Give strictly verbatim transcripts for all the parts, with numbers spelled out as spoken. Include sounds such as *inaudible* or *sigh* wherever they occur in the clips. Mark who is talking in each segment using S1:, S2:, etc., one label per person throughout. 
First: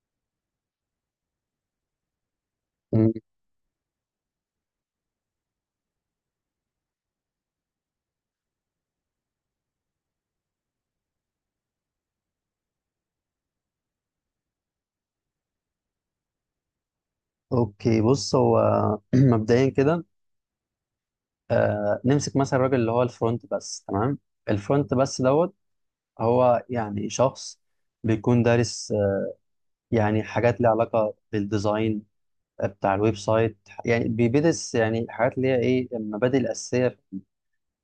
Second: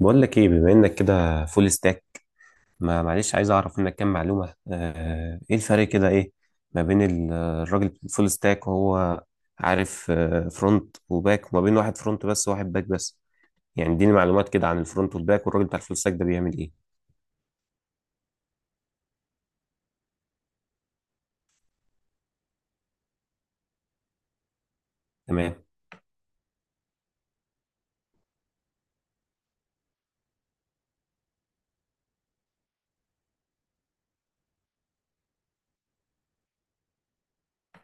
S1: بقول لك ايه؟ بما انك كده فول ستاك، ما
S2: مم.
S1: معلش عايز اعرف منك كام معلومه. آه، ايه الفرق كده، ايه ما بين ال- الراجل فول ستاك وهو عارف فرونت وباك، وما بين واحد فرونت بس وواحد باك بس؟ يعني اديني معلومات كده عن الفرونت والباك، والراجل بتاع الفول ستاك ده بيعمل ايه؟
S2: اوكي بص هو *clears throat* مبدئيا كده. آه نمسك مثلا الراجل اللي هو الفرونت بس. تمام، الفرونت بس دوت.
S1: تمام.
S2: هو يعني شخص بيكون دارس، آه، يعني حاجات ليها علاقة بالديزاين بتاع الويب سايت. يعني بيدرس يعني حاجات اللي هي ايه المبادئ الأساسية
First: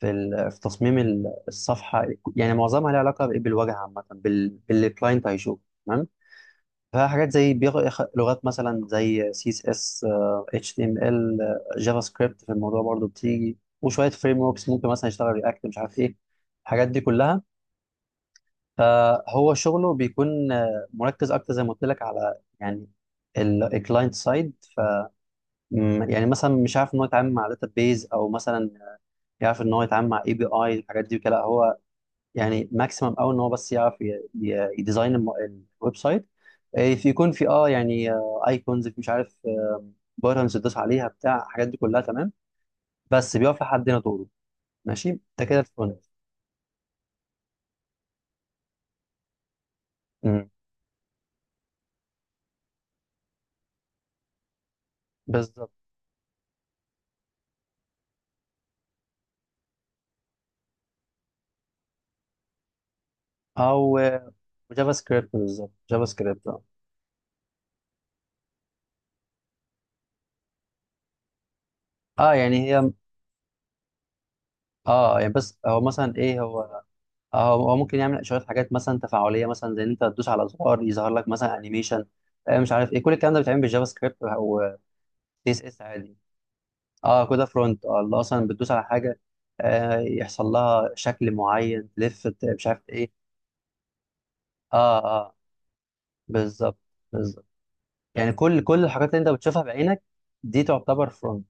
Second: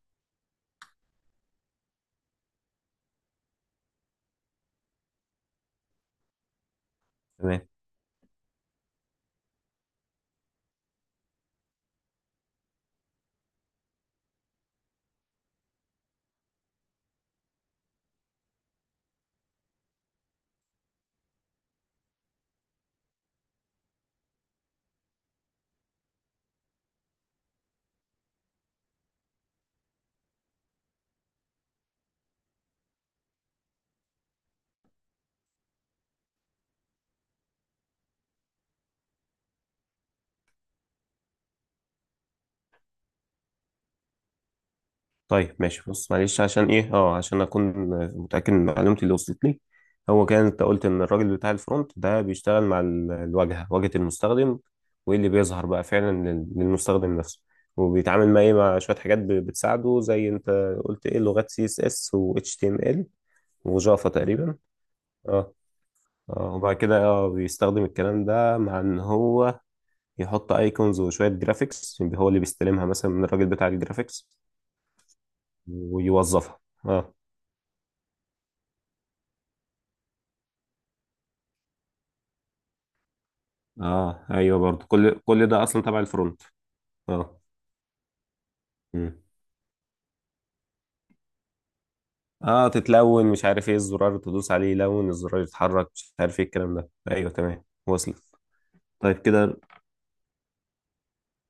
S2: في ال- في تصميم ال- الصفحة. يعني معظمها ليها علاقة بإيه؟ بالواجهة عامة، بال- باللي الكلاينت هيشوفه. تمام. فحاجات زي
S1: تمام.
S2: بيغ... يخ- لغات مثلا زي سي اس اس، اتش تي ام ال. جافا سكريبت في الموضوع برضو بتيجي، وشويه فريم وركس ممكن مثلا يشتغل رياكت، مش عارف ايه الحاجات دي كلها. فهو شغله بيكون، آه، مركز اكتر زي ما قلت لك على يعني الكلاينت سايد. ف م- يعني مثلا مش عارف ان هو يتعامل مع داتا بيز، او مثلا يعرف ان هو يتعامل مع اي بي اي. الحاجات دي كده هو يعني ماكسيمم قوي ان هو بس يعرف ي- ي- يديزاين الم- الويب سايت. آه، في يكون في اه يعني ايكونز، مش عارف، بارتنز تدوس عليها بتاع الحاجات دي كلها. تمام. بس بيقف لحد هنا دوره. ماشي، ده
S1: طيب
S2: كده
S1: ماشي
S2: الفرونت.
S1: بص، معلش عشان ايه، اه عشان اكون متاكد من معلومتي اللي وصلت لي. هو كان
S2: مم.
S1: انت قلت ان الراجل بتاع الفرونت ده بيشتغل مع ال- الواجهه، واجهه المستخدم، وايه اللي بيظهر
S2: بالظبط.
S1: بقى فعلا لل- للمستخدم نفسه. وبيتعامل مع ايه؟ مع شويه حاجات ب- بتساعده، زي انت قلت ايه؟ لغات سي اس اس و اتش تي ام ال،
S2: او
S1: وجافا
S2: آه،
S1: تقريبا.
S2: جافا سكريبت،
S1: اه.
S2: بالظبط، جافا سكريبت
S1: اه.
S2: اه.
S1: وبعد كده اه بيستخدم الكلام ده، مع ان هو يحط ايكونز وشويه جرافيكس، هو
S2: آه،
S1: اللي
S2: يعني
S1: بيستلمها
S2: هي
S1: مثلا من الراجل بتاع الجرافيكس
S2: اه يعني بس هو مثلا ايه
S1: ويوظفها.
S2: هو
S1: آه.
S2: آه، هو هو ممكن يعمل شويه حاجات مثلا تفاعليه، مثلا زي ان انت تدوس على زرار يظهر لك مثلا انيميشن، مش عارف ايه. كل الكلام ده بيتعمل بالجافا سكريبت
S1: اه ايوه،
S2: او
S1: برضو كل كل
S2: سي اس
S1: ده
S2: اس
S1: اصلا تبع
S2: عادي.
S1: الفرونت.
S2: اه
S1: اه.
S2: كده فرونت، اه اللي اصلا بتدوس على
S1: مم.
S2: حاجه آه يحصل لها شكل معين، تلف، ت- مش
S1: اه
S2: عارف ايه.
S1: تتلون مش عارف ايه، الزرار تدوس عليه
S2: اه
S1: يلون،
S2: اه،
S1: الزرار يتحرك مش عارف ايه الكلام
S2: بالظبط،
S1: ده، ايوه
S2: بالظبط.
S1: تمام وصلت.
S2: يعني كل كل الحاجات اللي
S1: طيب
S2: انت
S1: كده
S2: بتشوفها بعينك دي تعتبر فرونت،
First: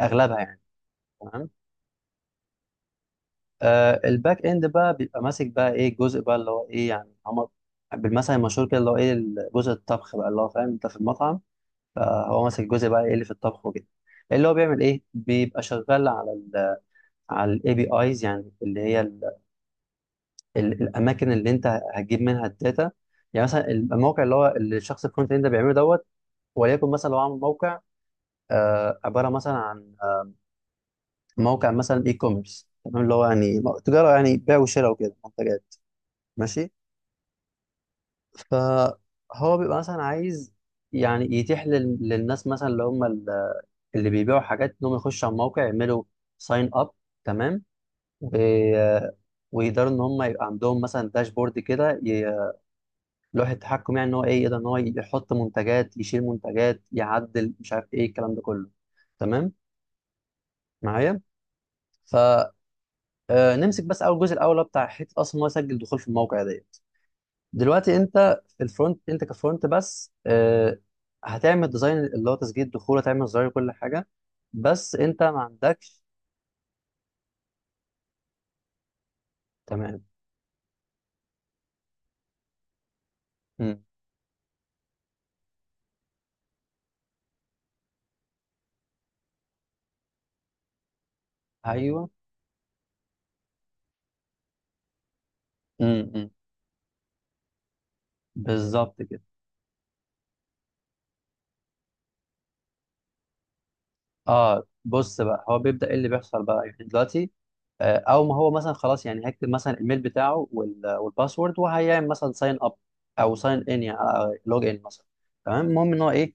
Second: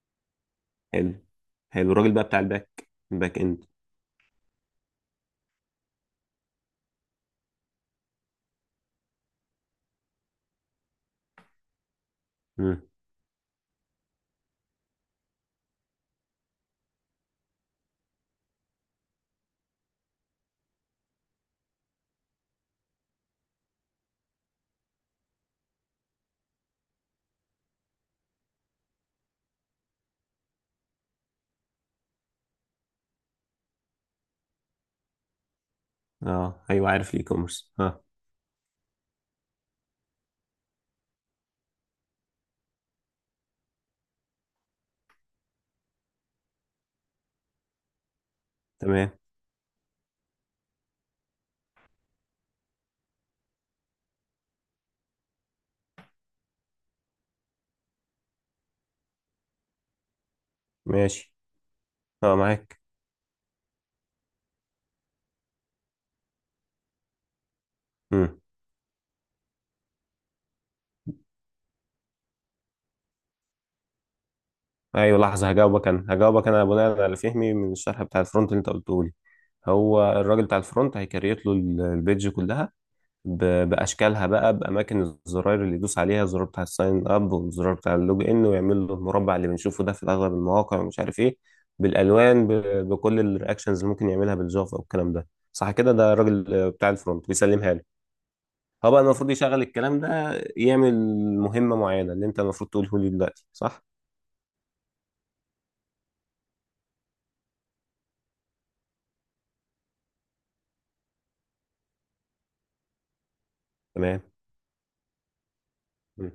S2: اغلبها يعني.
S1: حلو.
S2: تمام.
S1: حلو. الراجل بقى بتاع الباك، الباك اند.
S2: آه الباك اند بقى بيبقى ماسك بقى ايه الجزء بقى اللي هو ايه يعني. هم بالمثل المشهور كده اللي هو ايه جزء الطبخ بقى، اللي هو فاهم انت في المطعم. فهو ماسك
S1: مم.
S2: الجزء بقى ايه اللي في الطبخ وكده. اللي هو بيعمل ايه، بيبقى شغال على ال على الاي بي ايز، يعني اللي هي ال- الاماكن اللي انت هتجيب منها الداتا. يعني مثلا الموقع اللي هو اللي الشخص الكونتنت اللي انت بيعمله دوت. وليكن مثلا لو عامل موقع، آه، عباره مثلا عن، آه، موقع مثلا اي كوميرس. تمام، اللي هو يعني م- تجاره، يعني بيع وشراء وكده منتجات.
S1: اه
S2: ماشي.
S1: ايوه، عارف الاي كوميرس، اه.
S2: فهو بيبقى مثلا عايز يعني يتيح لل- للناس مثلا اللي هم ال- اللي بيبيعوا حاجات انهم يخشوا على الموقع يعملوا ساين اب. تمام. و-
S1: تمام.
S2: ويقدروا ان هم يبقى عندهم مثلا داشبورد كده، لوحة تحكم، يعني ان هو ايه يقدر ان هو يحط منتجات، يشيل منتجات، يعدل، مش عارف ايه الكلام ده كله. تمام، معايا.
S1: ماشي. اه معاك.
S2: فنمسك بس اول جزء الاول اللي هو بتاع حته اصلا إن هو يسجل دخول في الموقع ديت. دلوقتي انت
S1: مم.
S2: في الفرونت، انت كفرونت بس، آه، هتعمل ديزاين اللي هو تسجيل الدخول، هتعمل زرار كل حاجه، بس
S1: ايوه
S2: انت ما
S1: لحظه، هجاوبك
S2: عندكش.
S1: انا هجاوبك انا بناء على فهمي من الشرح بتاع الفرونت اللي انت قلته لي.
S2: تمام.
S1: هو الراجل بتاع الفرونت هيكريت له ال- البيدج كلها، ب-
S2: مم.
S1: باشكالها بقى، باماكن الزراير اللي يدوس عليها، الزرار بتاع الساين اب والزرار بتاع اللوج ان، ويعمل له المربع اللي بنشوفه ده في اغلب المواقع ومش عارف ايه،
S2: ايوه.
S1: بالالوان، ب- بكل الرياكشنز اللي ممكن يعملها بالجافا والكلام ده. صح كده؟
S2: مم.
S1: ده
S2: مم.
S1: الراجل آه، بتاع الفرونت بيسلمها لي. هو بقى
S2: بالظبط كده.
S1: المفروض يشغل الكلام ده، يعمل مهمه معينه، اللي انت المفروض تقوله لي دلوقتي، صح؟
S2: اه بص بقى، هو بيبدأ ايه اللي بيحصل بقى يعني دلوقتي، آه، او ما هو مثلا خلاص، يعني هيكتب مثلا الميل بتاعه وال- والباسورد وهيعمل مثلا ساين اب او ساين ان، يعني
S1: تمام.
S2: لوج ان مثلا. تمام، المهم ان هو
S1: مم.
S2: ايه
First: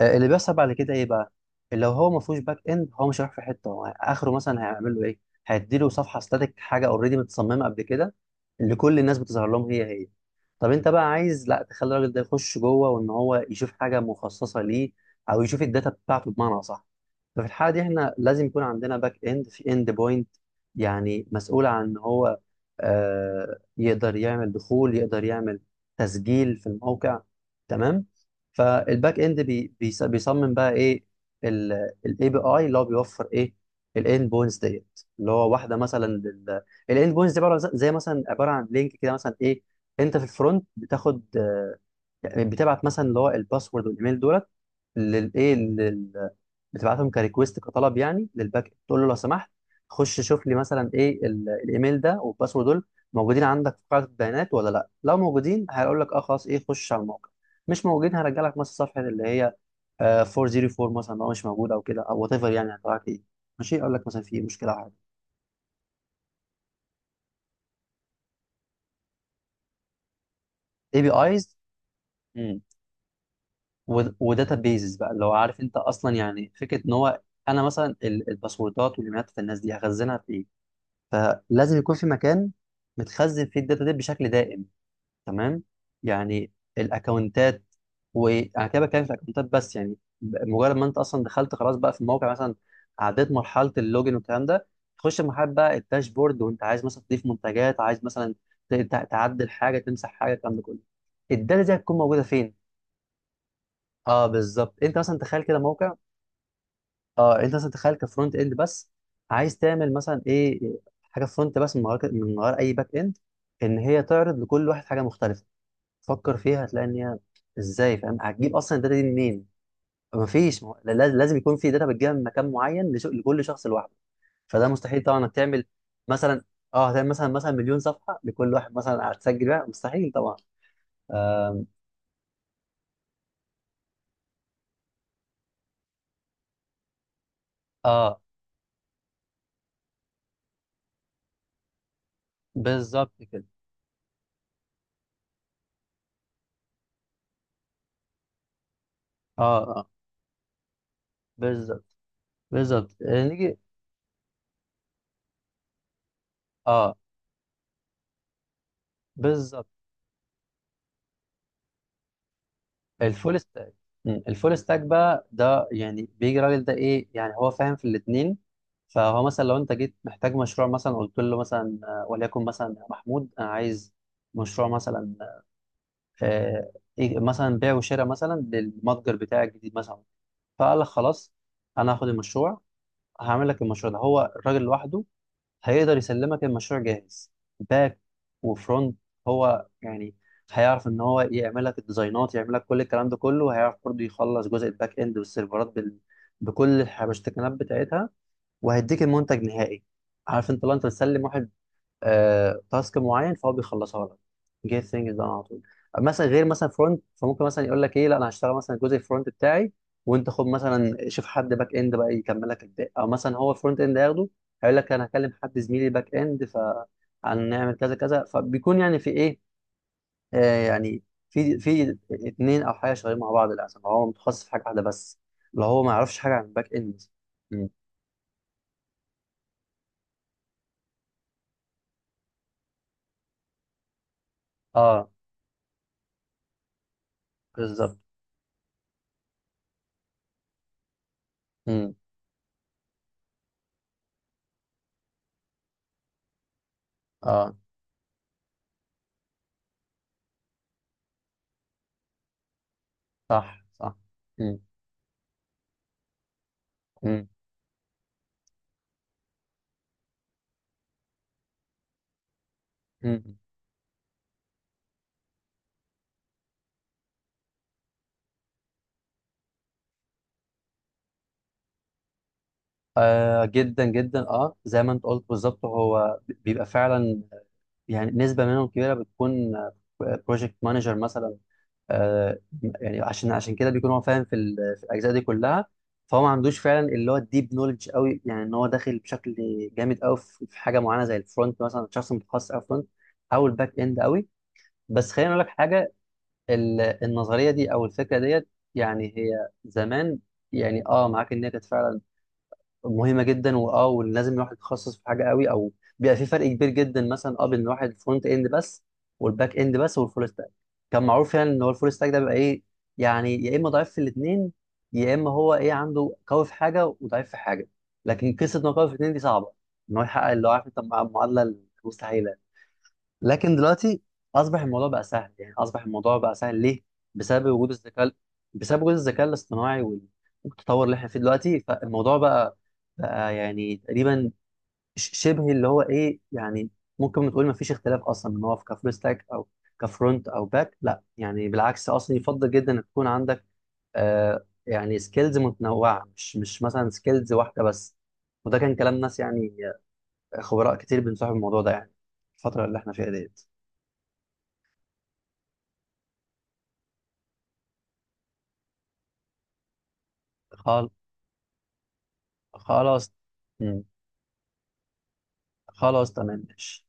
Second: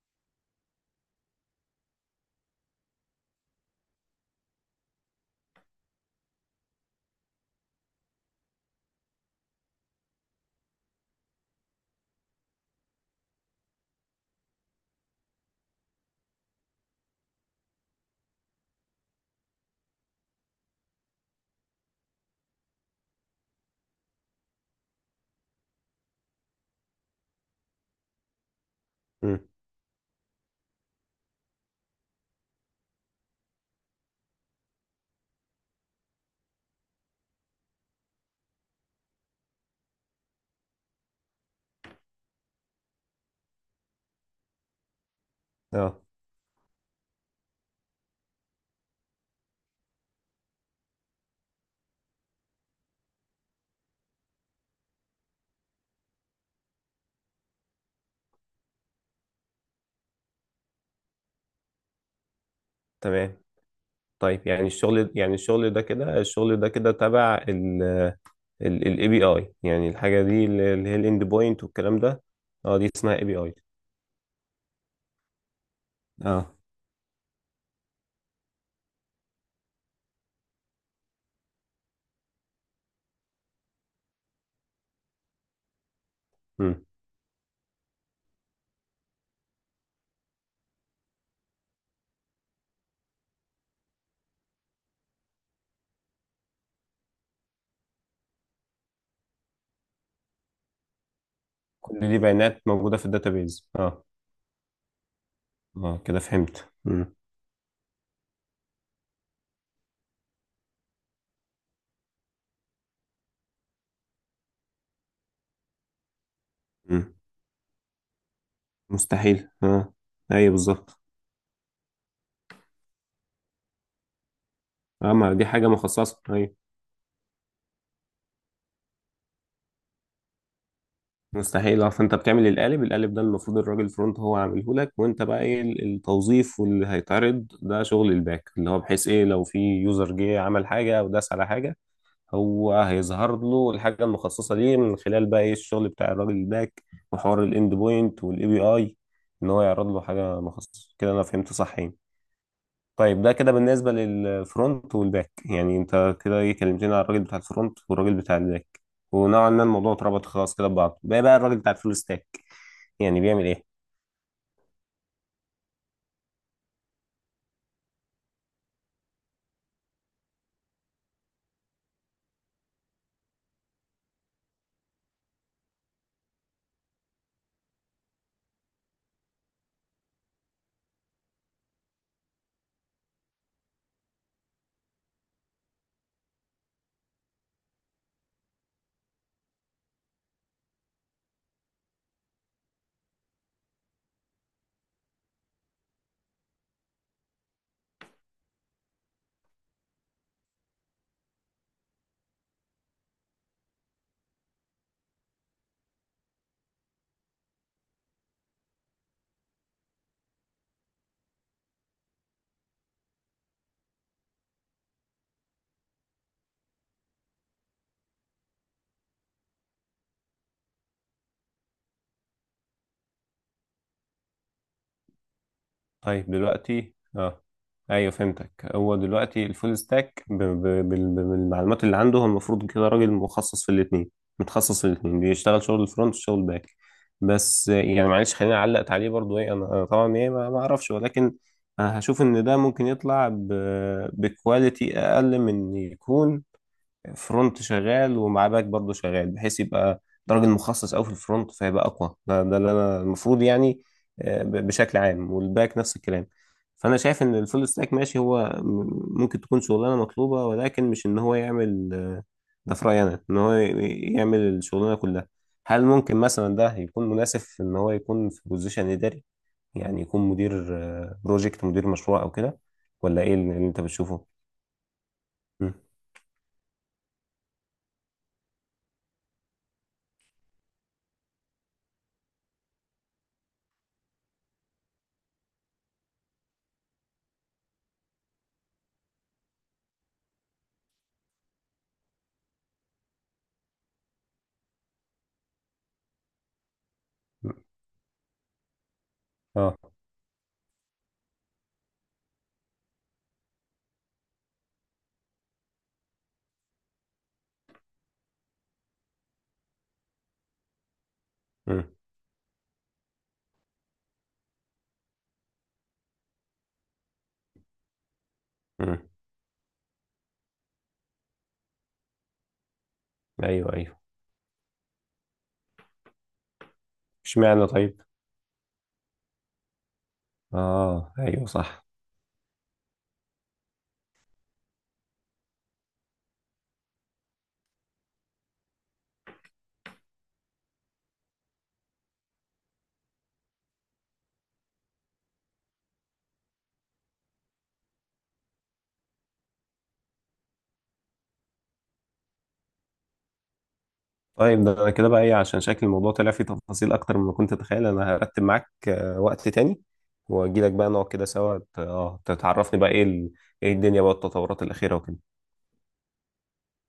S2: آه، اللي بيحصل بعد كده ايه بقى. لو هو ما فيهوش باك اند، هو مش هيروح في حته، هو اخره مثلا هيعمل له ايه، هيديله صفحه ستاتيك، حاجه اوريدي متصممه قبل كده، اللي كل الناس بتظهر لهم هي هي. طب انت بقى عايز لا، تخلي الراجل ده يخش جوه وان هو يشوف حاجه مخصصه ليه، او يشوف الداتا بتاعته، بمعنى صح. ففي الحاله دي احنا لازم يكون عندنا باك اند، في اند بوينت يعني مسؤول عن ان هو آه يقدر يعمل دخول، يقدر يعمل تسجيل في الموقع. تمام. فالباك
S1: مم.
S2: اند بي بيص- بيصمم بقى ايه الاي بي اي اللي هو بيوفر ايه الاند بوينتس ديت. اللي هو واحده مثلا الاند بوينتس دي عباره زي مثلا، عباره عن لينك كده مثلا ايه. انت في الفرونت بتاخد، يعني بتبعت مثلا اللي هو الباسورد والايميل دولت للايه
S1: اه.
S2: لل... بتبعتهم كريكويست كطلب يعني للباك إند، تقول له لو سمحت خش شوف لي مثلا ايه ال- الايميل ده والباسورد دول موجودين عندك في قاعده البيانات ولا لا. لو موجودين هيقول لك اه خلاص ايه خش على الموقع، مش موجودين هرجع لك مثلا صفحه اللي هي آه، فور او فور مثلا لو مش موجوده، او كده، او وات ايفر يعني هتبعت ايه
S1: تمام.
S2: ماشي، اقول لك مثلا في
S1: طيب، يعني
S2: مشكله او حاجه.
S1: الشغل، يعني الشغل ده كده الشغل ده كده تبع ال الاي بي اي، يعني الحاجة دي اللي هي
S2: اي بي
S1: الاند
S2: ايز
S1: بوينت والكلام ده. اه دي اسمها اي بي اي.
S2: وداتا بيزز بقى، اللي هو عارف انت اصلا يعني
S1: اه.
S2: فكره ان هو انا مثلا ال- الباسوردات والايميلات بتاع الناس دي هخزنها في ايه. فلازم يكون في مكان متخزن فيه الداتا دي بشكل دائم. تمام، يعني
S1: امم
S2: الاكونتات. وانا كده بتكلم في الاكونتات بس، يعني ب- مجرد ما انت اصلا دخلت خلاص بقى في الموقع مثلا، عديت مرحله اللوجن والكلام ده، تخش مرحله بقى الداشبورد، وانت عايز مثلا تضيف منتجات، عايز مثلا ت- ت- تعدل حاجه، تمسح حاجه، الكلام ده كله، الداتا دي هتكون
S1: كل دي
S2: موجوده فين.
S1: بيانات موجودة في الداتابيز، اه.
S2: اه بالظبط، انت مثلا تخيل كده موقع.
S1: اه كده فهمت. امم
S2: اه انت مثلا تخيل كفرونت اند بس، عايز تعمل مثلا ايه، حاجه فرونت بس من غير من غير اي باك اند، ان هي تعرض لكل واحد حاجه مختلفه. فكر فيها هتلاقي ان
S1: امم
S2: هي ازاي، فاهم، هتجيب اصلا الداتا دي منين.
S1: مستحيل اه. ايوه
S2: مفيش، ما هو
S1: بالظبط.
S2: لا- لازم يكون في داتا بتجيبها من مكان معين لش- لكل شخص لوحده. فده مستحيل
S1: اه،
S2: طبعا انك
S1: ما دي
S2: تعمل
S1: حاجة مخصصة،
S2: مثلا،
S1: ايوه.
S2: اه هتعمل مثلا مثلا مليون صفحه لكل واحد مثلا هتسجل بيها، مستحيل طبعا. اه,
S1: مستحيل اه. فانت بتعمل القالب القالب ده المفروض الراجل الفرونت هو عامله لك، وانت بقى ايه؟ ال- التوظيف واللي هيتعرض، ده شغل
S2: آه
S1: الباك، اللي هو بحيث ايه؟ لو في يوزر جه عمل حاجة او داس على حاجة، هو
S2: بالظبط
S1: هيظهر
S2: كده.
S1: له الحاجه المخصصه ليه من خلال بقى ايه؟ الشغل بتاع الراجل الباك، وحوار الاند بوينت والاي بي اي،
S2: اه
S1: ان هو يعرض
S2: اه،
S1: له حاجه مخصصه كده. انا فهمت صح
S2: بالظبط،
S1: يعني؟
S2: بالظبط.
S1: طيب،
S2: آه،
S1: ده كده
S2: نيجي
S1: بالنسبه للفرونت والباك، يعني انت كده ايه، كلمتني
S2: اه
S1: على الراجل بتاع الفرونت والراجل بتاع الباك، ونوعا ما
S2: بالظبط.
S1: الموضوع اتربط خلاص كده ببعضه، بقى بقى الراجل بتاع الفول ستاك يعني
S2: الفول
S1: بيعمل ايه؟
S2: ستاك. مم. الفول ستاك بقى ده، يعني بيجي راجل ده ايه يعني هو فاهم في الاثنين. فهو مثلا لو انت جيت محتاج مشروع مثلا قلت له مثلا، آه، وليكن مثلا يا محمود انا عايز مشروع مثلا، آه إيه مثلا بيع وشراء مثلا للمتجر بتاعي الجديد مثلا. فقال لك خلاص انا هاخد المشروع، هعمل لك المشروع ده هو الراجل لوحده، هيقدر يسلمك المشروع جاهز، باك وفرونت. هو يعني هيعرف ان هو يعمل لك الديزاينات، يعمل لك كل الكلام ده كله، وهيعرف برضه يخلص جزء الباك اند والسيرفرات بال... بكل الحبشتكنات بتاعتها، وهيديك المنتج نهائي. عارف انت لو انت بتسلم واحد آه، تاسك معين، فهو بيخلصها لك جيت ثينجز ده على طول. مثلا غير مثلا فرونت، فممكن مثلا يقول لك ايه لا انا هشتغل مثلا الجزء الفرونت بتاعي، وانت خد مثلا شوف حد باك اند بقى يكمل لك الباقي، او مثلا هو الفرونت اند هياخده هيقول لك انا هكلم حد زميلي باك اند فهنعمل كذا كذا، فبيكون يعني في ايه آه يعني في في اتنين او حاجه شغالين مع بعض. للاسف هو متخصص في حاجه واحده بس، لو هو ما يعرفش
S1: طيب
S2: حاجه عن الباك
S1: دلوقتي
S2: اند.
S1: اه،
S2: م.
S1: ايوه فهمتك. هو دلوقتي الفول ستاك ب... ب... بال- بالمعلومات اللي عنده، هو المفروض كده راجل مخصص في الاثنين متخصص في
S2: اه
S1: الاثنين، بيشتغل شغل الفرونت وشغل الباك. بس آه،
S2: بالظبط.
S1: يعني معلش خليني علقت عليه برضو. ايه، انا، أنا طبعا ايه، ما ما اعرفش، ولكن
S2: م.
S1: أنا هشوف ان ده ممكن يطلع ب... بكواليتي اقل من إن يكون
S2: اه
S1: فرونت شغال ومعاه باك برضه شغال، بحيث يبقى ده راجل مخصص قوي في الفرونت فيبقى اقوى. ده, ده اللي انا المفروض
S2: صح
S1: يعني
S2: صح.
S1: آه،
S2: م.
S1: ب- بشكل عام، والباك نفس الكلام. فانا شايف
S2: م.
S1: ان الفول ستاك ماشي، هو م- ممكن تكون شغلانه مطلوبه، ولكن مش ان هو يعمل آه، ده في رايي انا،
S2: مم.
S1: ان هو ي- يعمل الشغلانه كلها. هل ممكن مثلا ده يكون مناسب في ان هو يكون في بوزيشن اداري، يعني يكون مدير آه، بروجكت، مدير مشروع او كده؟ ولا ايه
S2: آه
S1: اللي اللي انت
S2: جدا جدا،
S1: بتشوفه؟
S2: اه زي ما انت قلت بالظبط،
S1: مم.
S2: هو بيبقى فعلا يعني نسبة منهم كبيرة بتكون بروجكت مانجر مثلا. آه يعني عشان عشان كده بيكون هو فاهم في, ال- في الاجزاء دي كلها، فهو ما عندوش فعلا اللي هو الديب نولج قوي، يعني ان هو داخل بشكل جامد قوي في في حاجة معينة زي الفرونت مثلا، شخص متخصص قوي فرونت، او الباك اند قوي. بس خليني اقول لك حاجة، ال- النظرية دي او الفكرة ديت، يعني هي
S1: اه.
S2: زمان يعني اه معاك ان هي كانت فعلا مهمه جدا، واه ولازم الواحد يتخصص في حاجه قوي، او بيبقى في فرق كبير جدا مثلا اه بين الواحد فرونت اند بس، والباك اند بس، والفول ستاك. كان معروف يعني ان هو
S1: مم.
S2: الفول ستاك ده بيبقى ايه يعني يا اما ضعيف في الاثنين، يا اما هو ايه عنده قوي في حاجه وضعيف في حاجه. لكن قصه انه قوي في
S1: مم.
S2: الاثنين دي صعبه ان هو يحقق، اللي هو عارف انت المعادله المستحيله. لكن
S1: ايوه، ايوه.
S2: دلوقتي اصبح الموضوع بقى سهل، يعني اصبح الموضوع بقى سهل ليه؟ بسبب
S1: اشمعنى
S2: وجود
S1: طيب؟
S2: الذكاء، بسبب وجود الذكاء الاصطناعي وال- والتطور اللي احنا
S1: اه
S2: فيه
S1: ايوه
S2: دلوقتي.
S1: صح.
S2: فالموضوع بقى بقى يعني تقريبا ش- شبه اللي هو ايه يعني ممكن نقول ما فيش اختلاف اصلا ان هو في كفول ستاك او كفرونت او باك. لا يعني بالعكس، اصلا يفضل جدا ان تكون عندك آه يعني سكيلز متنوعه، مش مش مثلا سكيلز واحده بس. وده كان كلام ناس يعني آه، خبراء كتير بنصحوا الموضوع ده يعني الفتره اللي احنا فيها ديت.
S1: طيب ده، انا كده بقى ايه؟ عشان شكل الموضوع طلع فيه تفاصيل اكتر مما كنت اتخيل، انا هرتب معاك آه، وقت تاني، واجي لك بقى نقعد كده سوا، ت- اه تتعرفني بقى ايه
S2: خلاص.
S1: ال- ايه
S2: مم.
S1: الدنيا بقى، التطورات الاخيره وكده.
S2: خلاص تمام، ماشي.